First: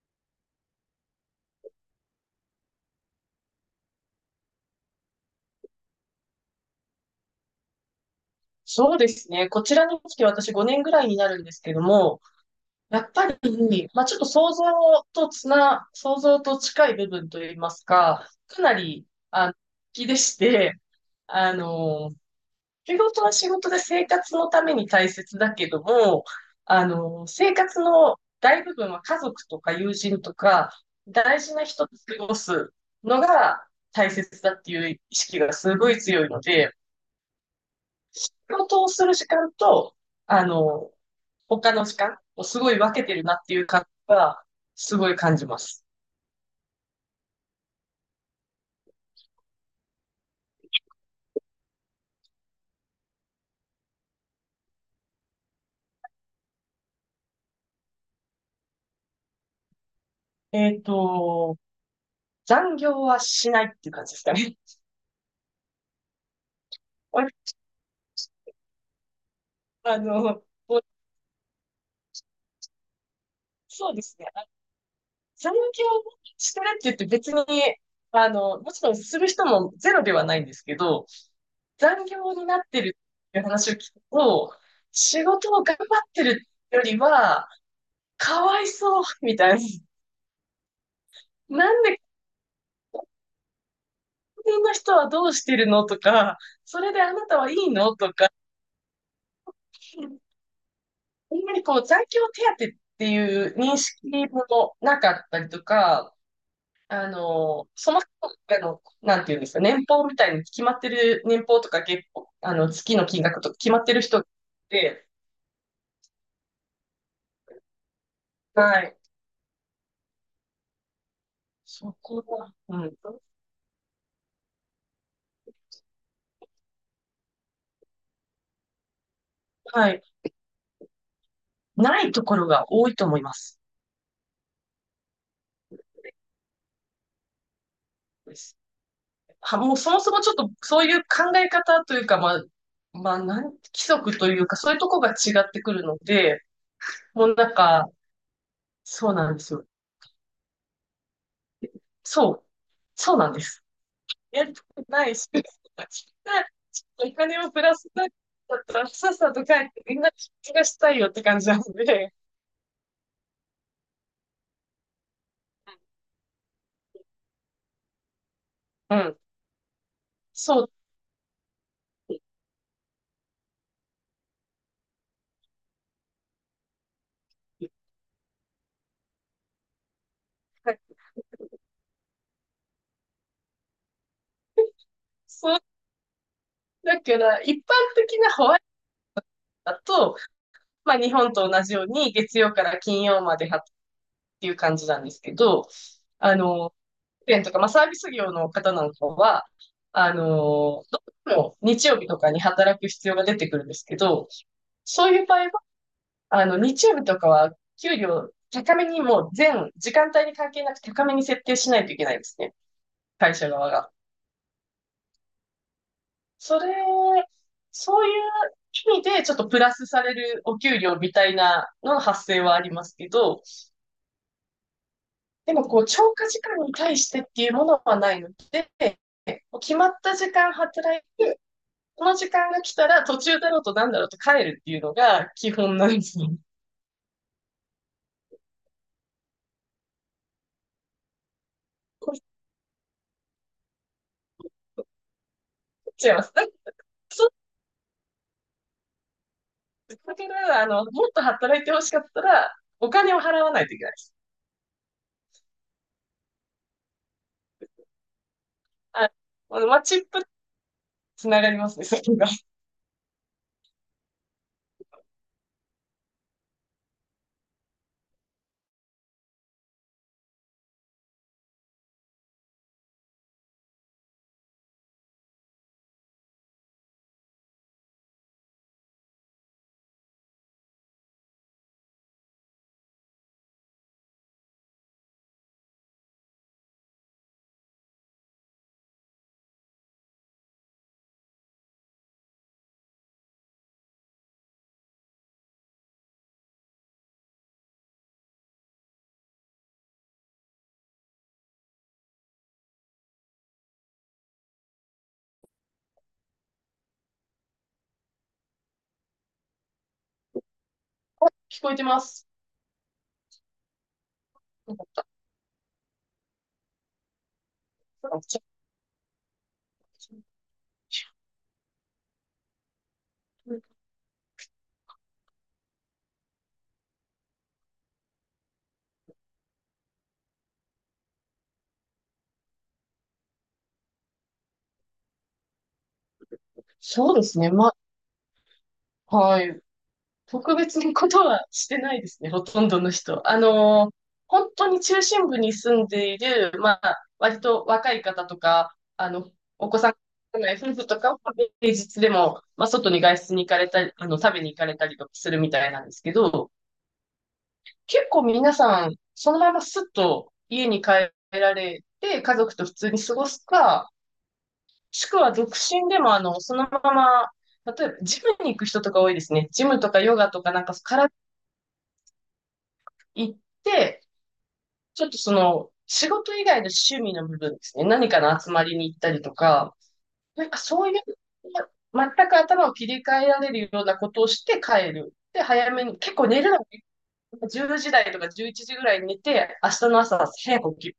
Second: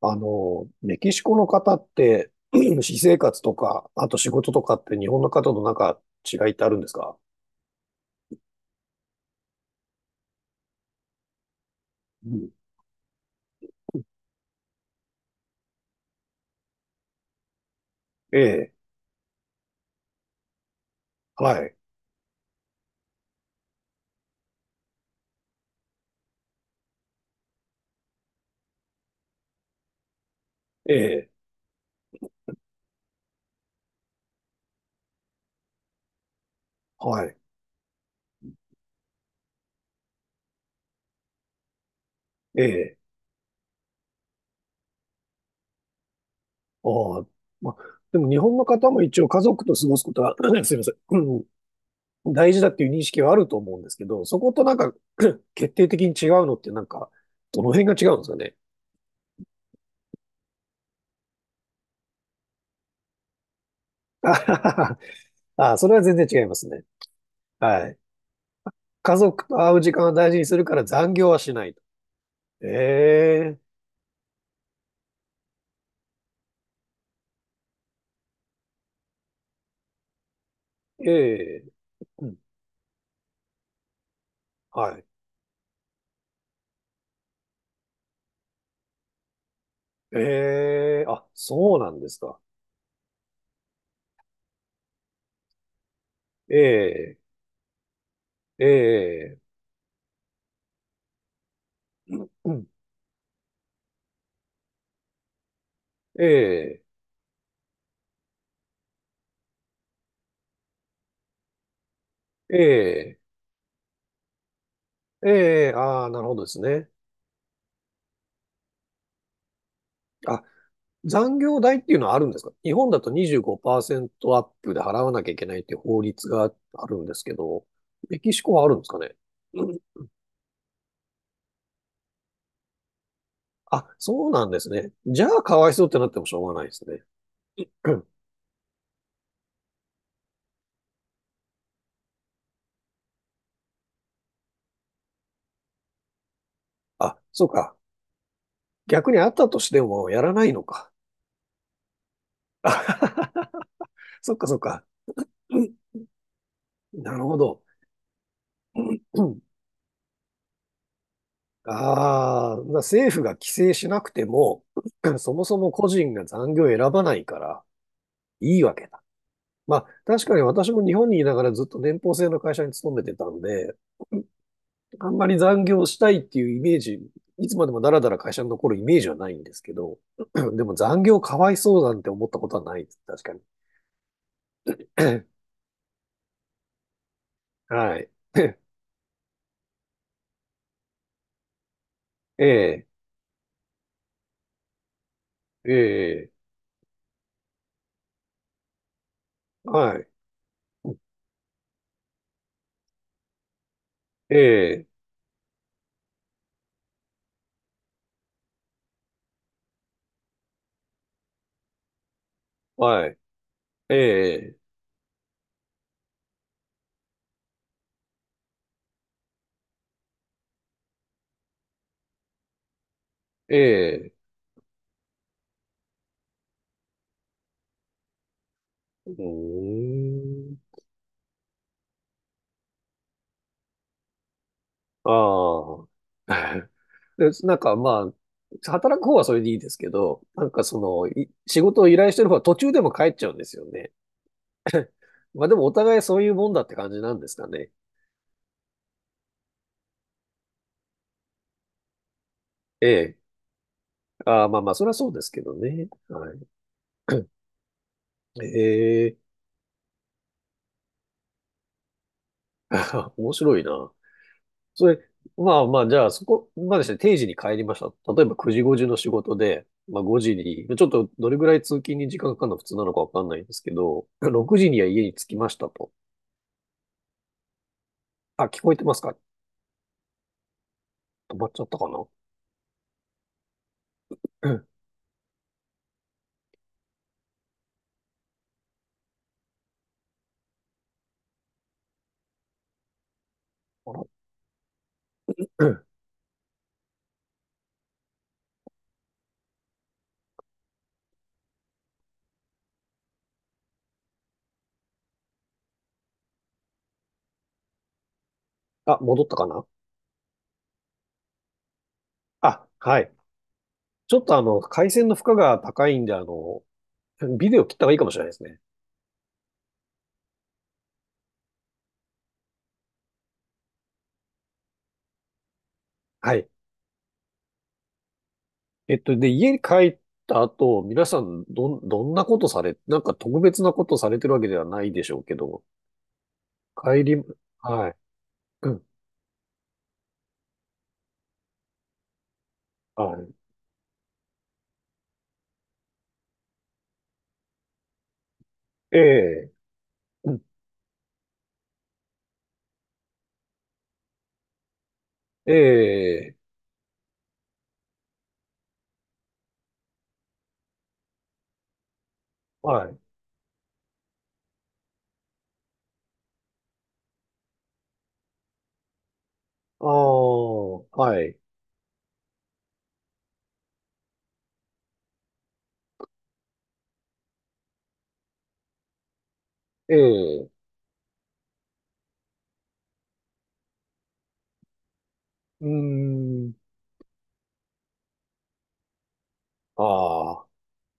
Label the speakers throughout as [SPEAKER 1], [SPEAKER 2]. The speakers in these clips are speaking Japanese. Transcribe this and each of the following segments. [SPEAKER 1] メキシコの方って、私生活とか、あと仕事とかって日本の方と違いってあるんですか？
[SPEAKER 2] そうですね。こちらに来て私5年ぐらいになるんですけども、
[SPEAKER 1] うん。
[SPEAKER 2] やっぱり、ちょっと想像と近い部分といいますか、
[SPEAKER 1] え
[SPEAKER 2] かな
[SPEAKER 1] え、
[SPEAKER 2] り、あの、気でして、あ
[SPEAKER 1] はい、
[SPEAKER 2] の、仕事は仕事で生活のために大切だけども、生活の大部分は家族とか友人とか、
[SPEAKER 1] ええ、
[SPEAKER 2] 大事な人と過ごすのが大切だっていう意識がすごい強いので、
[SPEAKER 1] はい、
[SPEAKER 2] 仕事をする時間と、あの、他の時間をす
[SPEAKER 1] え
[SPEAKER 2] ごい分
[SPEAKER 1] え、
[SPEAKER 2] けてるなっていう感じは、すごい感じます。
[SPEAKER 1] ああ、ま、でも日本の方も一応家族と過ごすことは、すいません、うん、大事だっていう認識はあると思うんですけど、そこと決定的に違うのってどの辺が違うんですかね。
[SPEAKER 2] えっと、残業はしないっていう感じで す
[SPEAKER 1] あ
[SPEAKER 2] か
[SPEAKER 1] は
[SPEAKER 2] ね。
[SPEAKER 1] は。はあ、それは全然違いますね。はい。家族と会う時
[SPEAKER 2] あ
[SPEAKER 1] 間を大事
[SPEAKER 2] の、
[SPEAKER 1] にするか
[SPEAKER 2] も
[SPEAKER 1] ら
[SPEAKER 2] う
[SPEAKER 1] 残業はしないと。ええ、
[SPEAKER 2] そうですね。あ残業してるって言って別に、もちろんする人もゼロではないんですけど、
[SPEAKER 1] ええ、
[SPEAKER 2] 残
[SPEAKER 1] う
[SPEAKER 2] 業
[SPEAKER 1] ん、
[SPEAKER 2] になってるっていう話を聞くと、
[SPEAKER 1] はい。
[SPEAKER 2] 仕事を頑張ってるよりは、かわいそう、みたい
[SPEAKER 1] ええ、あ、
[SPEAKER 2] な。な
[SPEAKER 1] そう
[SPEAKER 2] ん
[SPEAKER 1] なん
[SPEAKER 2] で
[SPEAKER 1] ですか。
[SPEAKER 2] 辺の人はどうしてるのとか、
[SPEAKER 1] え
[SPEAKER 2] それであ
[SPEAKER 1] え、
[SPEAKER 2] なたはいいのとか、
[SPEAKER 1] ええ、
[SPEAKER 2] あんまりこう、残業
[SPEAKER 1] うん、
[SPEAKER 2] 手当っていう認識もなかったりとか、
[SPEAKER 1] ええ、
[SPEAKER 2] その人の、なんていうんですか、年俸みたいに決まってる、年俸とか月俸、
[SPEAKER 1] え
[SPEAKER 2] 月の
[SPEAKER 1] え、
[SPEAKER 2] 金額とか決まってる人って、
[SPEAKER 1] ええ、ああ、なるほどですね。
[SPEAKER 2] はい。
[SPEAKER 1] あ、残業代ってい
[SPEAKER 2] そ
[SPEAKER 1] うのは
[SPEAKER 2] こ
[SPEAKER 1] あるんですか？
[SPEAKER 2] は、
[SPEAKER 1] 日
[SPEAKER 2] う
[SPEAKER 1] 本
[SPEAKER 2] ん。
[SPEAKER 1] だと25%アップで払わなきゃいけないっていう法律があるんですけど、メキシコはあるんですかね？う
[SPEAKER 2] は
[SPEAKER 1] ん。
[SPEAKER 2] い。ないところが多いと思います。
[SPEAKER 1] あ、そうなんですね。じゃあ、かわいそうってなってもしょうがないですね。うん、
[SPEAKER 2] す。は、もうそもそもちょっとそういう考え方というか、規則というか、そういうとこが違ってくるので、
[SPEAKER 1] あ、
[SPEAKER 2] もう
[SPEAKER 1] そう
[SPEAKER 2] なん
[SPEAKER 1] か。
[SPEAKER 2] か、そ
[SPEAKER 1] 逆
[SPEAKER 2] う
[SPEAKER 1] にあ
[SPEAKER 2] な
[SPEAKER 1] っ
[SPEAKER 2] んで
[SPEAKER 1] た
[SPEAKER 2] す
[SPEAKER 1] と
[SPEAKER 2] よ。
[SPEAKER 1] してもやらないのか。
[SPEAKER 2] そう、そうなん です。
[SPEAKER 1] そっ
[SPEAKER 2] や
[SPEAKER 1] か
[SPEAKER 2] り
[SPEAKER 1] そっ
[SPEAKER 2] た
[SPEAKER 1] か。
[SPEAKER 2] くないし、お
[SPEAKER 1] なるほ
[SPEAKER 2] 金を
[SPEAKER 1] ど。
[SPEAKER 2] プラスだったら、さっさ と帰って、みんな気がしたいよって感じなので、
[SPEAKER 1] ああ、だから政府が規制しなくても、そもそも個人が残業を選ばないからいいわけ
[SPEAKER 2] う
[SPEAKER 1] だ。
[SPEAKER 2] ん、
[SPEAKER 1] まあ、確かに
[SPEAKER 2] そ
[SPEAKER 1] 私
[SPEAKER 2] う。
[SPEAKER 1] も日本にいながらずっと年俸制の会社に勤めてたんで、あんまり残業したいっていうイメージ、いつまでもだらだら会社に残るイメージはないんですけど、で
[SPEAKER 2] は
[SPEAKER 1] も
[SPEAKER 2] い
[SPEAKER 1] 残業かわいそうなんて思ったことはないです。確かに。
[SPEAKER 2] そ う、だから、一般
[SPEAKER 1] はい。
[SPEAKER 2] 的なホワ イトだと、まあ、日本と同じように、月
[SPEAKER 1] え
[SPEAKER 2] 曜から
[SPEAKER 1] え、
[SPEAKER 2] 金曜までっていう感じなんですけど、
[SPEAKER 1] ええ、
[SPEAKER 2] 保育園とか、まあ、サービス業の方なんかは、
[SPEAKER 1] はい。
[SPEAKER 2] どうしても日曜日とかに働く必要が出てくるんですけど、
[SPEAKER 1] ええ、
[SPEAKER 2] そういう場合は、日曜日とかは給料高めにもう全時間帯に関係なく高めに設定しないといけないですね。
[SPEAKER 1] はい。
[SPEAKER 2] 会社側が。
[SPEAKER 1] ええ、
[SPEAKER 2] それ、そういう意味でちょっとプラスされるお給料みたいなのの発生はありますけど、
[SPEAKER 1] ええ。
[SPEAKER 2] でも、こう、超過時間に対してっていうものはないので、
[SPEAKER 1] う
[SPEAKER 2] もう決まった時
[SPEAKER 1] ー
[SPEAKER 2] 間
[SPEAKER 1] ん。
[SPEAKER 2] 働い、この時間が来たら途中だろうとなんだろうと帰るっていうのが基本
[SPEAKER 1] あ
[SPEAKER 2] なんです
[SPEAKER 1] あ。
[SPEAKER 2] よ。
[SPEAKER 1] で、働く方はそれでいいですけど、い仕事を依頼してる方は途中でも帰っちゃうんですよね。まあでもお互い
[SPEAKER 2] 違い
[SPEAKER 1] そう
[SPEAKER 2] ま
[SPEAKER 1] い
[SPEAKER 2] す。
[SPEAKER 1] うもんだっ
[SPEAKER 2] だ
[SPEAKER 1] て感じなんですかね。
[SPEAKER 2] から、もっと働いてほしかったら、
[SPEAKER 1] え
[SPEAKER 2] お金
[SPEAKER 1] え。
[SPEAKER 2] を払わないといけないです。
[SPEAKER 1] ああ、まあまあ、それはそうですけどね。はい。え
[SPEAKER 2] あ、
[SPEAKER 1] え。
[SPEAKER 2] マッチップつながりますね、それが。
[SPEAKER 1] 面白いな。それ、まあまあ、じゃあそこまでして定時に帰りました。例えば9時5時の仕事で、まあ5時に、ちょっとどれぐらい通勤に時間かかるの普通なのかわかんないんですけど、6時には家に着きましたと。あ、聞こえてますか？止まっちゃったかな。うん、あら、うん。あ、戻ったかな？
[SPEAKER 2] 聞こえてます。
[SPEAKER 1] あ、はい。ちょっと回線の負荷が高いんで、ビデオ切った方がいいかもしれないですね。はい。で、家に帰った後、皆さん、どんなことされ、なんか特別なことされてるわけではないでしょうけど、帰
[SPEAKER 2] そう
[SPEAKER 1] り、
[SPEAKER 2] ですね。ま、
[SPEAKER 1] はい。うん。
[SPEAKER 2] はい。特別なことはしてないですね、ほとんどの人。
[SPEAKER 1] は
[SPEAKER 2] 本当に中心部に住んでいる、まあ、割と若い方とか、
[SPEAKER 1] い。ええ、
[SPEAKER 2] お子さん
[SPEAKER 1] う
[SPEAKER 2] が
[SPEAKER 1] ん。
[SPEAKER 2] いない夫婦とかは平日でも、まあ、外に外出に行かれたり、食べに行かれたりとかするみ
[SPEAKER 1] え
[SPEAKER 2] たいなんですけ
[SPEAKER 1] え、
[SPEAKER 2] ど、結構皆さん、そのまますっと家に帰られて、家族と普
[SPEAKER 1] は
[SPEAKER 2] 通
[SPEAKER 1] い。
[SPEAKER 2] に過ごすか、もしくは独身でも、そのまま、例えば、ジムに行く人とか多いですね。ジム
[SPEAKER 1] あ
[SPEAKER 2] とかヨガ
[SPEAKER 1] あ、
[SPEAKER 2] とか、なんか体
[SPEAKER 1] はい。
[SPEAKER 2] 行って、ちょっとその、仕事以外の趣味の部分ですね。何かの集まりに行ったりとか、
[SPEAKER 1] え
[SPEAKER 2] なん
[SPEAKER 1] え、
[SPEAKER 2] かそういう、ま全く頭を切り替えられるようなことをして帰る。で、
[SPEAKER 1] う
[SPEAKER 2] 早めに、結構寝
[SPEAKER 1] ー
[SPEAKER 2] る
[SPEAKER 1] ん。
[SPEAKER 2] のも10時台とか11時ぐらいに寝て、明日の朝
[SPEAKER 1] ああ、
[SPEAKER 2] 早く起きる。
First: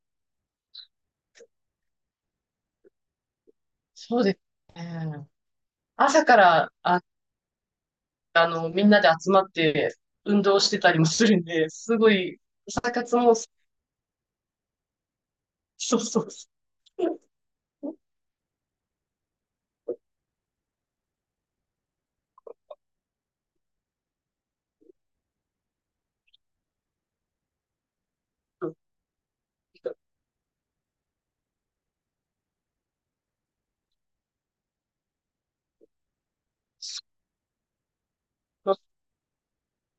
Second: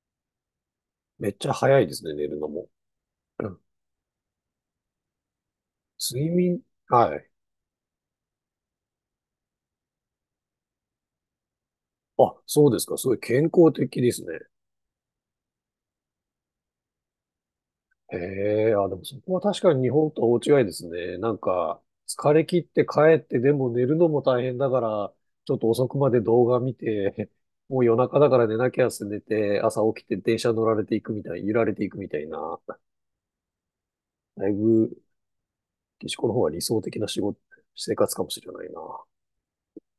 [SPEAKER 1] めっちゃ早いですね、寝るのも。
[SPEAKER 2] そうですね。朝
[SPEAKER 1] 睡
[SPEAKER 2] か
[SPEAKER 1] 眠、
[SPEAKER 2] ら、あ、
[SPEAKER 1] はい。
[SPEAKER 2] みんなで集まって運動してたりもするんで、すご
[SPEAKER 1] あ、
[SPEAKER 2] い、
[SPEAKER 1] そうです
[SPEAKER 2] 朝
[SPEAKER 1] か。すご
[SPEAKER 2] 活
[SPEAKER 1] い
[SPEAKER 2] も、
[SPEAKER 1] 健康的ですね。
[SPEAKER 2] そうそうそ
[SPEAKER 1] へえ、あ、でもそこは確かに日本とは大違いですね。なんか、疲れ切って帰ってでも寝るのも大変だから、ちょっと遅くまで動画見て、もう夜中だから寝な
[SPEAKER 2] う。
[SPEAKER 1] きゃって寝て、朝起きて電車乗られていくみたい、揺られていくみたいな、だいぶ、岸子の方が理想的な仕事、生活かもしれないな。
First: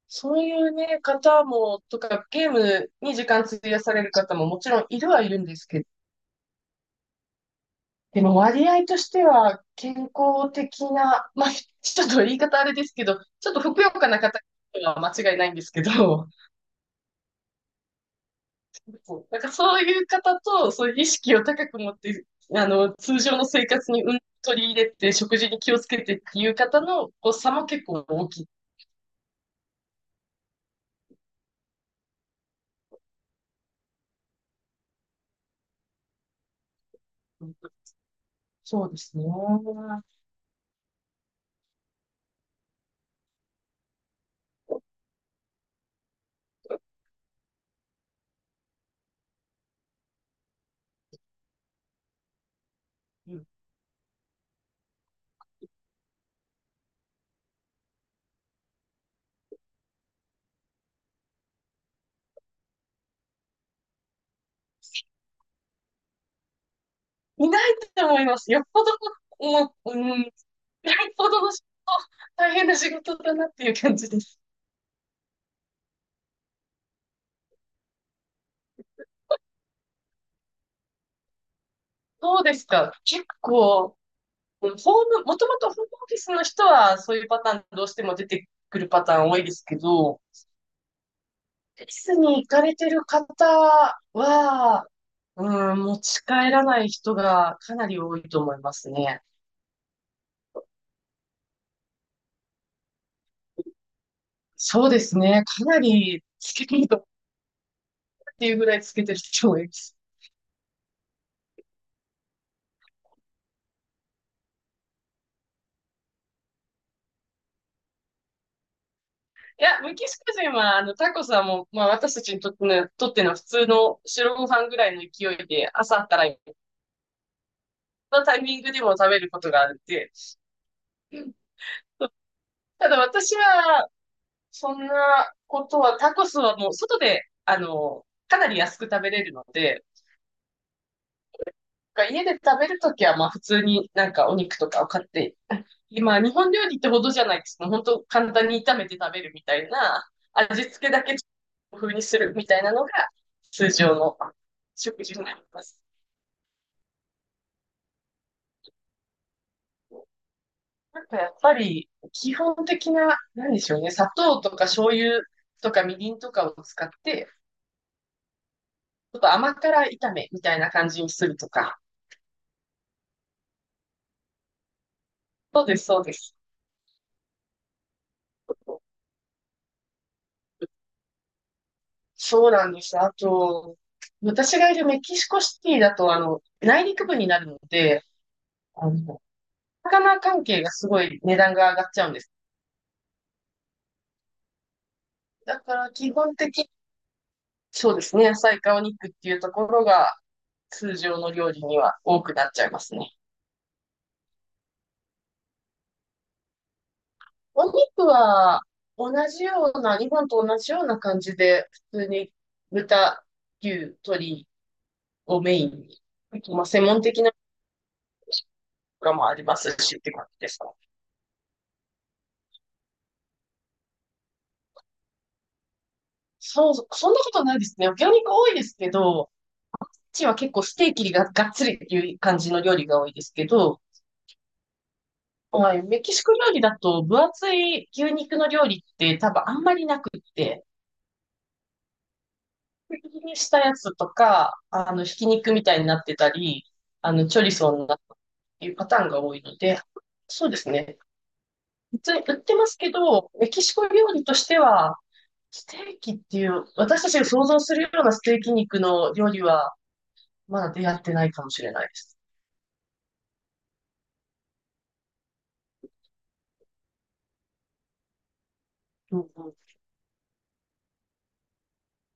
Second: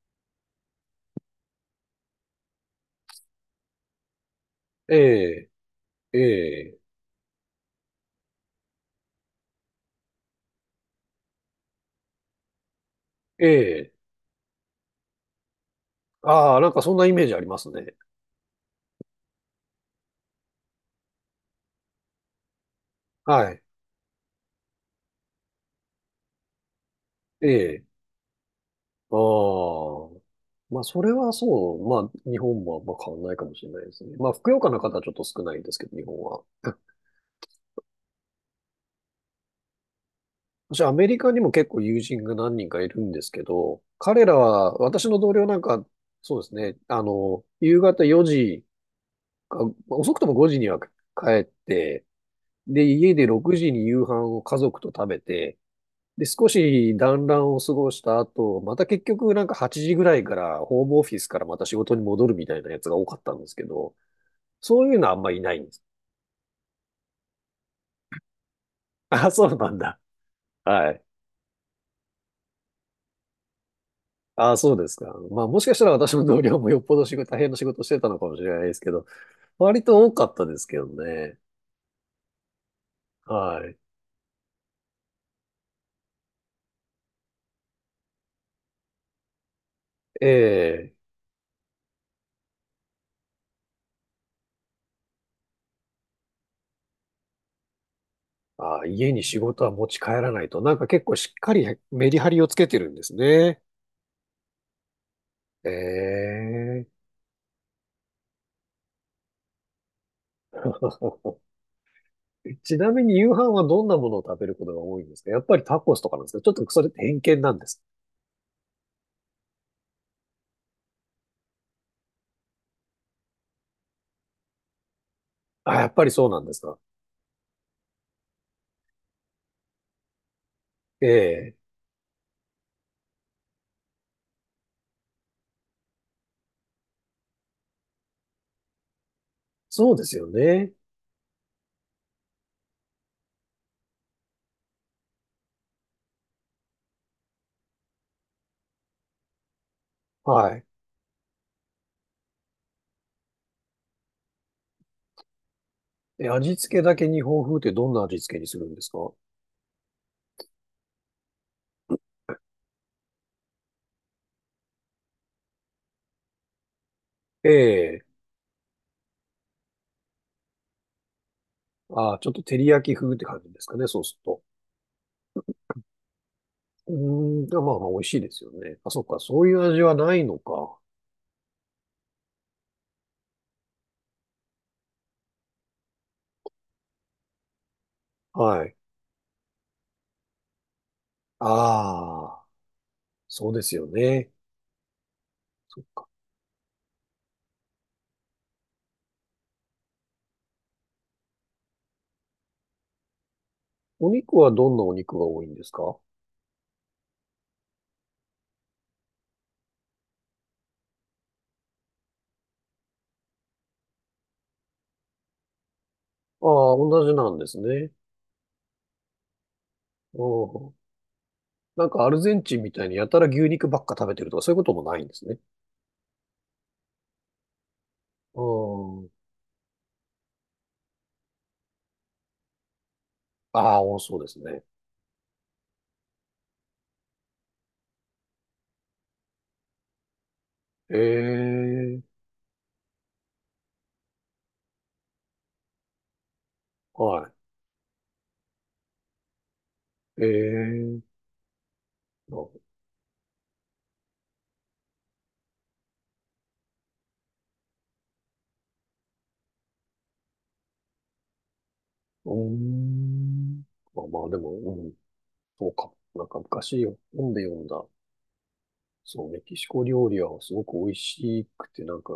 [SPEAKER 2] そういうね、方も、とか、ゲームに時間費やされる方ももちろんいるはいるん
[SPEAKER 1] え
[SPEAKER 2] ですけど、
[SPEAKER 1] え、ええ、
[SPEAKER 2] でも割合としては健康的な、まあ、ちょっと言い方あれですけど、
[SPEAKER 1] え
[SPEAKER 2] ちょっとふくよ
[SPEAKER 1] え。
[SPEAKER 2] かな方は間違いないんですけど、
[SPEAKER 1] ああ、なんかそんなイメージありますね。
[SPEAKER 2] なんかそういう方と、そういう意識を高く持って、通常の
[SPEAKER 1] はい。
[SPEAKER 2] 生活にうん取り入れて、食事に気をつけてっていう方のこう
[SPEAKER 1] え
[SPEAKER 2] 差も
[SPEAKER 1] え。
[SPEAKER 2] 結構大きい。
[SPEAKER 1] ああ。まあ、それはそう。まあ、日本もあんま変わんないかもしれないですね。まあ、ふくよかな方はちょっと少ないですけど、日本は。
[SPEAKER 2] そうですね。
[SPEAKER 1] 私、アメリカにも結構友人が何人かいるんですけど、彼らは、私の同僚なんか、そうですね、夕方4時か、遅くとも5時には帰って、で、家で
[SPEAKER 2] うん
[SPEAKER 1] 6時に夕飯を家族と食べて、で、少し団らんを過ごした後、また結局なんか8時ぐらいから、ホームオフィスからまた仕事に戻るみたいなやつが多かったんですけど、そういうのはあんまりいないんです。
[SPEAKER 2] いないと思います。よっぽど、
[SPEAKER 1] あ、そうな
[SPEAKER 2] も
[SPEAKER 1] ん
[SPEAKER 2] う、う
[SPEAKER 1] だ。
[SPEAKER 2] ん、よっ
[SPEAKER 1] はい。
[SPEAKER 2] ぽどの仕事、大変な仕事だなっていう感じです。
[SPEAKER 1] あ、そうですか。まあ、もしかしたら私の同僚もよっぽど仕事、大変な仕事をしてたのかもしれないですけど、割と多かったですけどね。
[SPEAKER 2] そうですか。結
[SPEAKER 1] はい。
[SPEAKER 2] 構、うんホーム、もともとホームオフィスの人はそういうパターンどうしても出てくるパターン多いですけど、オ
[SPEAKER 1] ええ。
[SPEAKER 2] フィスに行かれてる方は、うん、持ち帰らない人がかなり多いと思いま
[SPEAKER 1] あ、
[SPEAKER 2] す
[SPEAKER 1] 家に
[SPEAKER 2] ね。
[SPEAKER 1] 仕事は持ち帰らないと。なんか結構しっかりメリハリをつけてるんですね。
[SPEAKER 2] そうですね。かな
[SPEAKER 1] え
[SPEAKER 2] りつけてると
[SPEAKER 1] え。
[SPEAKER 2] っていうぐらいつけてる人もいます。
[SPEAKER 1] ちなみに夕飯はどんなものを食べることが多いんですか？やっぱりタコスとかなんですか？ちょっとそれって偏見なんです。
[SPEAKER 2] いや、メキシコ人は、タコスはもう、まあ、私たちにとっての、とっての普通の白ご飯ぐらいの勢いで、
[SPEAKER 1] あ、やっぱ
[SPEAKER 2] 朝
[SPEAKER 1] り
[SPEAKER 2] から
[SPEAKER 1] そうなんですか。
[SPEAKER 2] のタイミングでも食べることがあるんで、
[SPEAKER 1] ええ。
[SPEAKER 2] ただ私は、そんなことは、タコスはもう、外で、かなり安く食べれるので、
[SPEAKER 1] そうですよね。
[SPEAKER 2] 家で食べるときは、まあ、普通になんかお肉とかを買って今、日本料理ってほどじゃないです。もう本当簡単に炒めて食べるみたいな、
[SPEAKER 1] は
[SPEAKER 2] 味
[SPEAKER 1] い。
[SPEAKER 2] 付けだけ風にするみたいなのが通常の食事になります。
[SPEAKER 1] え、味付けだけ日本風ってどんな味付けにするんですか？
[SPEAKER 2] なんかやっぱり基本的な、なんでしょうね、砂糖とか醤油とかみりんとかを使って、
[SPEAKER 1] ええ。
[SPEAKER 2] ちょっと甘辛炒めみたいな感じにするとか。
[SPEAKER 1] ああ、ちょっと照り焼き風って感じですかね、そうすると。
[SPEAKER 2] そうです、そうです。
[SPEAKER 1] うーん、でもまあまあ美味しいですよね。あ、そっか、そういう味はないのか。
[SPEAKER 2] そうなんです。あと、私がいるメキシコシティだと、内陸部になるので、
[SPEAKER 1] はい。
[SPEAKER 2] あの、魚関係がすごい値段が上がっちゃうんです。
[SPEAKER 1] ああ、そうですよね。
[SPEAKER 2] だか
[SPEAKER 1] そっ
[SPEAKER 2] ら
[SPEAKER 1] か。
[SPEAKER 2] 基本的に、そうですね、野菜かお肉っていうところが通常の料理には多くなっちゃいますね。
[SPEAKER 1] お肉はどんなお肉が多いんですか？
[SPEAKER 2] お肉は同じような、日本と同じような感じで、普通に豚、牛、鶏をメインに、
[SPEAKER 1] あ
[SPEAKER 2] まあ、
[SPEAKER 1] あ、
[SPEAKER 2] 専門
[SPEAKER 1] 同じ
[SPEAKER 2] 的
[SPEAKER 1] な
[SPEAKER 2] なの
[SPEAKER 1] んですね。
[SPEAKER 2] とかもありますしって
[SPEAKER 1] う
[SPEAKER 2] 感じですか。
[SPEAKER 1] ん。なんかアルゼンチンみたいにやたら牛肉ばっか食べてるとかそういうこともないんですね。
[SPEAKER 2] そうそう、そんなことないですね。魚肉多いですけ
[SPEAKER 1] うん。
[SPEAKER 2] ど、うちは結構ステーキががっつりっていう感じの料理が多いですけ
[SPEAKER 1] あ
[SPEAKER 2] ど、
[SPEAKER 1] あ、そうですね。
[SPEAKER 2] はい、メキシコ料理だと分厚い牛肉の料理って多分あんまりなくって、
[SPEAKER 1] ええ、
[SPEAKER 2] 薄切りにしたやつとか、ひき肉みたいになってたり、
[SPEAKER 1] は
[SPEAKER 2] チョリソーになったっていうパターンが多いので、
[SPEAKER 1] い。え
[SPEAKER 2] そうですね。
[SPEAKER 1] え。
[SPEAKER 2] 普通に売って
[SPEAKER 1] あ、
[SPEAKER 2] ますけど、メキシコ料理としては、ステーキっていう、私たちが想像するようなステーキ肉の料理は、まだ出会ってないかもしれないです。
[SPEAKER 1] うーん。まあまあ、でも、うん、そうか。なんか昔本で読んだ、
[SPEAKER 2] う
[SPEAKER 1] そう、
[SPEAKER 2] ん
[SPEAKER 1] メ
[SPEAKER 2] うん、
[SPEAKER 1] キシコ料理はすごく美味しくて、なんか、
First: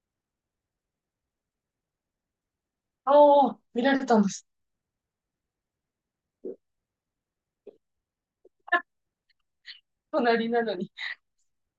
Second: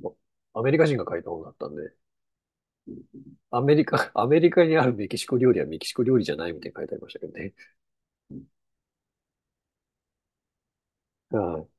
[SPEAKER 1] まアメリカ人が書いた本だったんで、
[SPEAKER 2] ああ、
[SPEAKER 1] アメ
[SPEAKER 2] 見
[SPEAKER 1] リ
[SPEAKER 2] られ
[SPEAKER 1] カ、
[SPEAKER 2] たん
[SPEAKER 1] ア
[SPEAKER 2] で
[SPEAKER 1] メ
[SPEAKER 2] す。
[SPEAKER 1] リカにあるメキシコ料理はメキシコ料理じゃないみたいに書いてありましたけどね。うん、
[SPEAKER 2] 隣なのに。
[SPEAKER 1] はい。